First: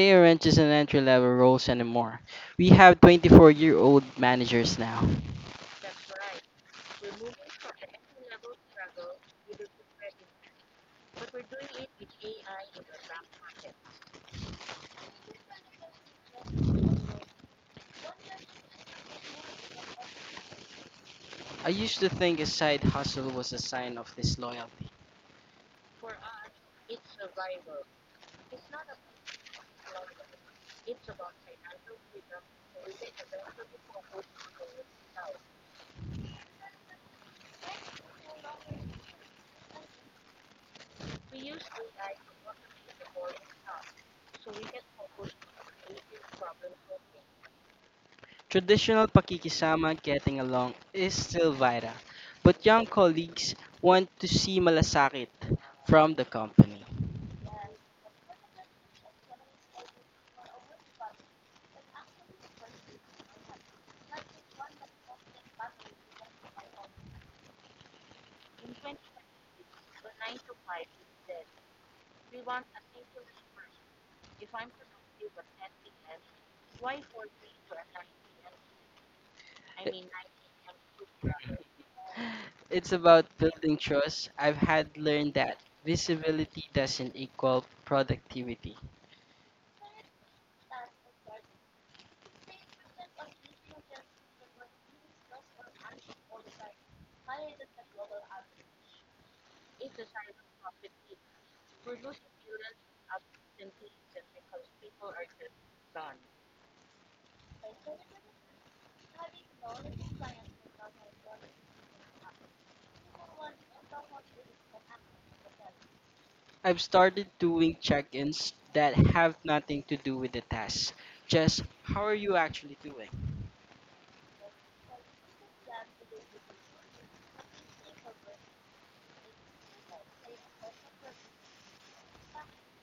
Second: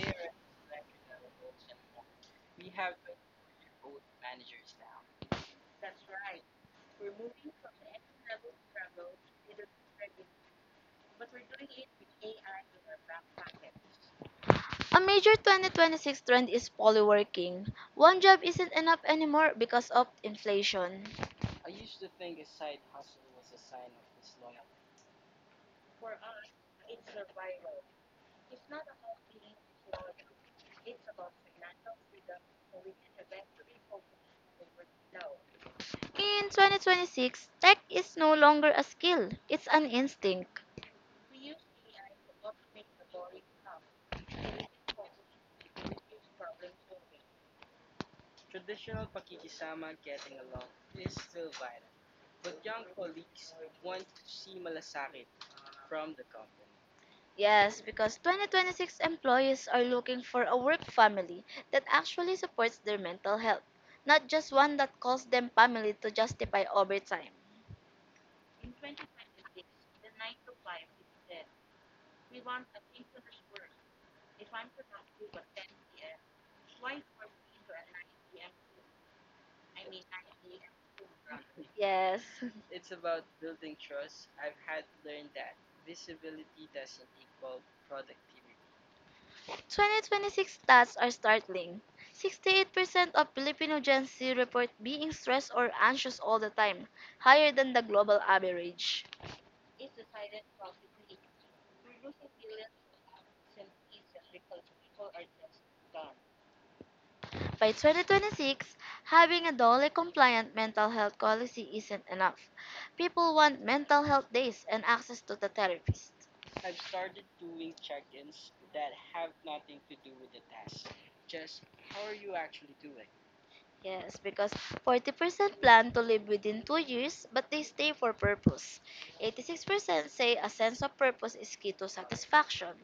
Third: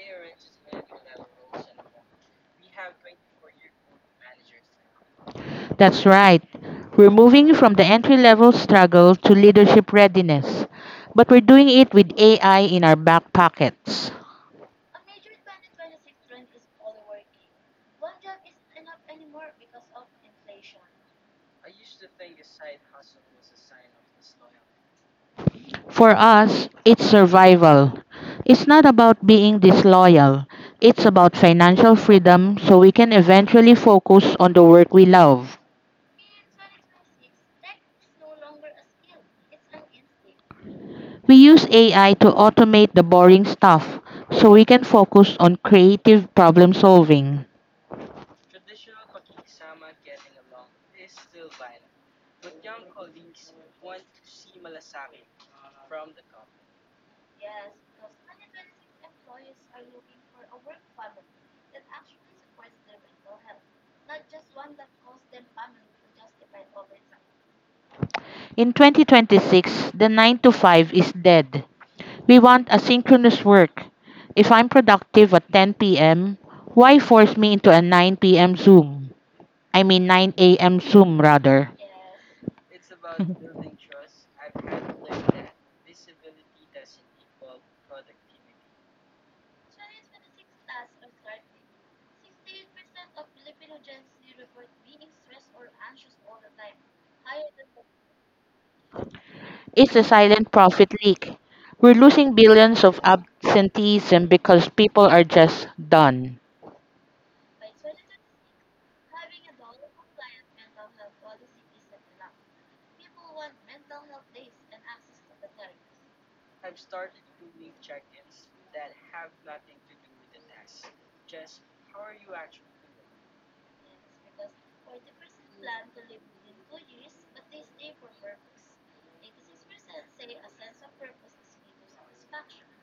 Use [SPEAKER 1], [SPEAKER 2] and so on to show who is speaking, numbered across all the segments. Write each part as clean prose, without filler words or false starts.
[SPEAKER 1] they aren't just an entry level roles anymore. We have 24-year-old managers now.
[SPEAKER 2] That's right. We're moving from the entry level struggle to leadership readiness, but we're doing it with AI in our back pockets.
[SPEAKER 3] A major 2026 trend is polyworking. One job isn't enough anymore because of inflation.
[SPEAKER 1] I used to think a side hustle was a sign of disloyalty.
[SPEAKER 2] For us, it's survival. It's not about being disloyal, it's about financial freedom so we can eventually focus on the work we love.
[SPEAKER 3] In 2026, tech is no longer a skill, it's an instinct.
[SPEAKER 2] We use AI to automate the boring stuff so we can focus on creative problem solving.
[SPEAKER 1] Traditional pakikisama getting along is still vital, but young colleagues want to see malasakit from the company.
[SPEAKER 3] Yes, because 2026 employees are looking for a work family that actually supports their mental health, not just one that calls them family to justify overtime.
[SPEAKER 2] In 2026, the 9 to 5 is dead. We want asynchronous work. If I'm productive at 10 p.m., why force me into a 9 p.m. Zoom?
[SPEAKER 1] I-
[SPEAKER 2] 9 a.m. Zoom rather.
[SPEAKER 3] Yes.
[SPEAKER 1] It's about building trust. I've had learned that visibility doesn't equal productivity.
[SPEAKER 3] 2026 stats are startling. 68% of Filipino Gen Z report being stressed or anxious all the time, higher than the global average.
[SPEAKER 2] It's a silent profit leak. We're losing billions of absenteeism because people are just done.
[SPEAKER 3] By 2026, having a DOLE compliant mental health policy isn't enough. People want mental health days and access to the therapist.
[SPEAKER 1] I've started doing check ins that have nothing to do with the test, just how are you actually doing?
[SPEAKER 3] Yes, because 40% plan to live within 2 years, but they stay for purpose. 86% say a sense of purpose is key to satisfaction.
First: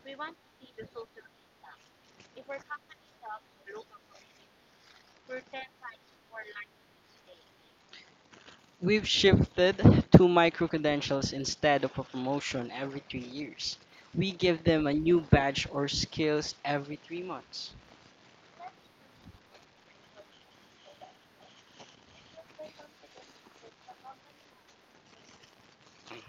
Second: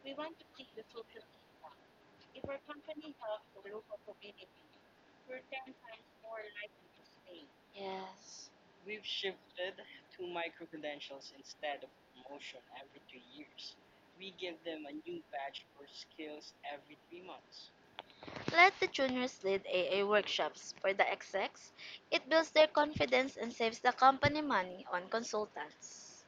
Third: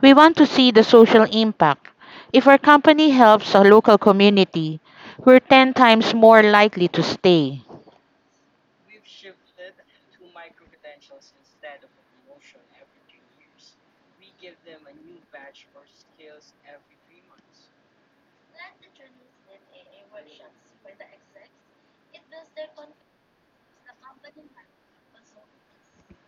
[SPEAKER 2] We want to see the social impact. If our company helps a local community, we're 10 times more likely to stay.
[SPEAKER 3] Yes.
[SPEAKER 1] We've shifted to micro credentials instead of a promotion every 3 years. We give them a new badge or skills every 3 months.
[SPEAKER 3] Let the juniors lead AA workshops. For the execs, it builds their confidence and saves the company money on consultants.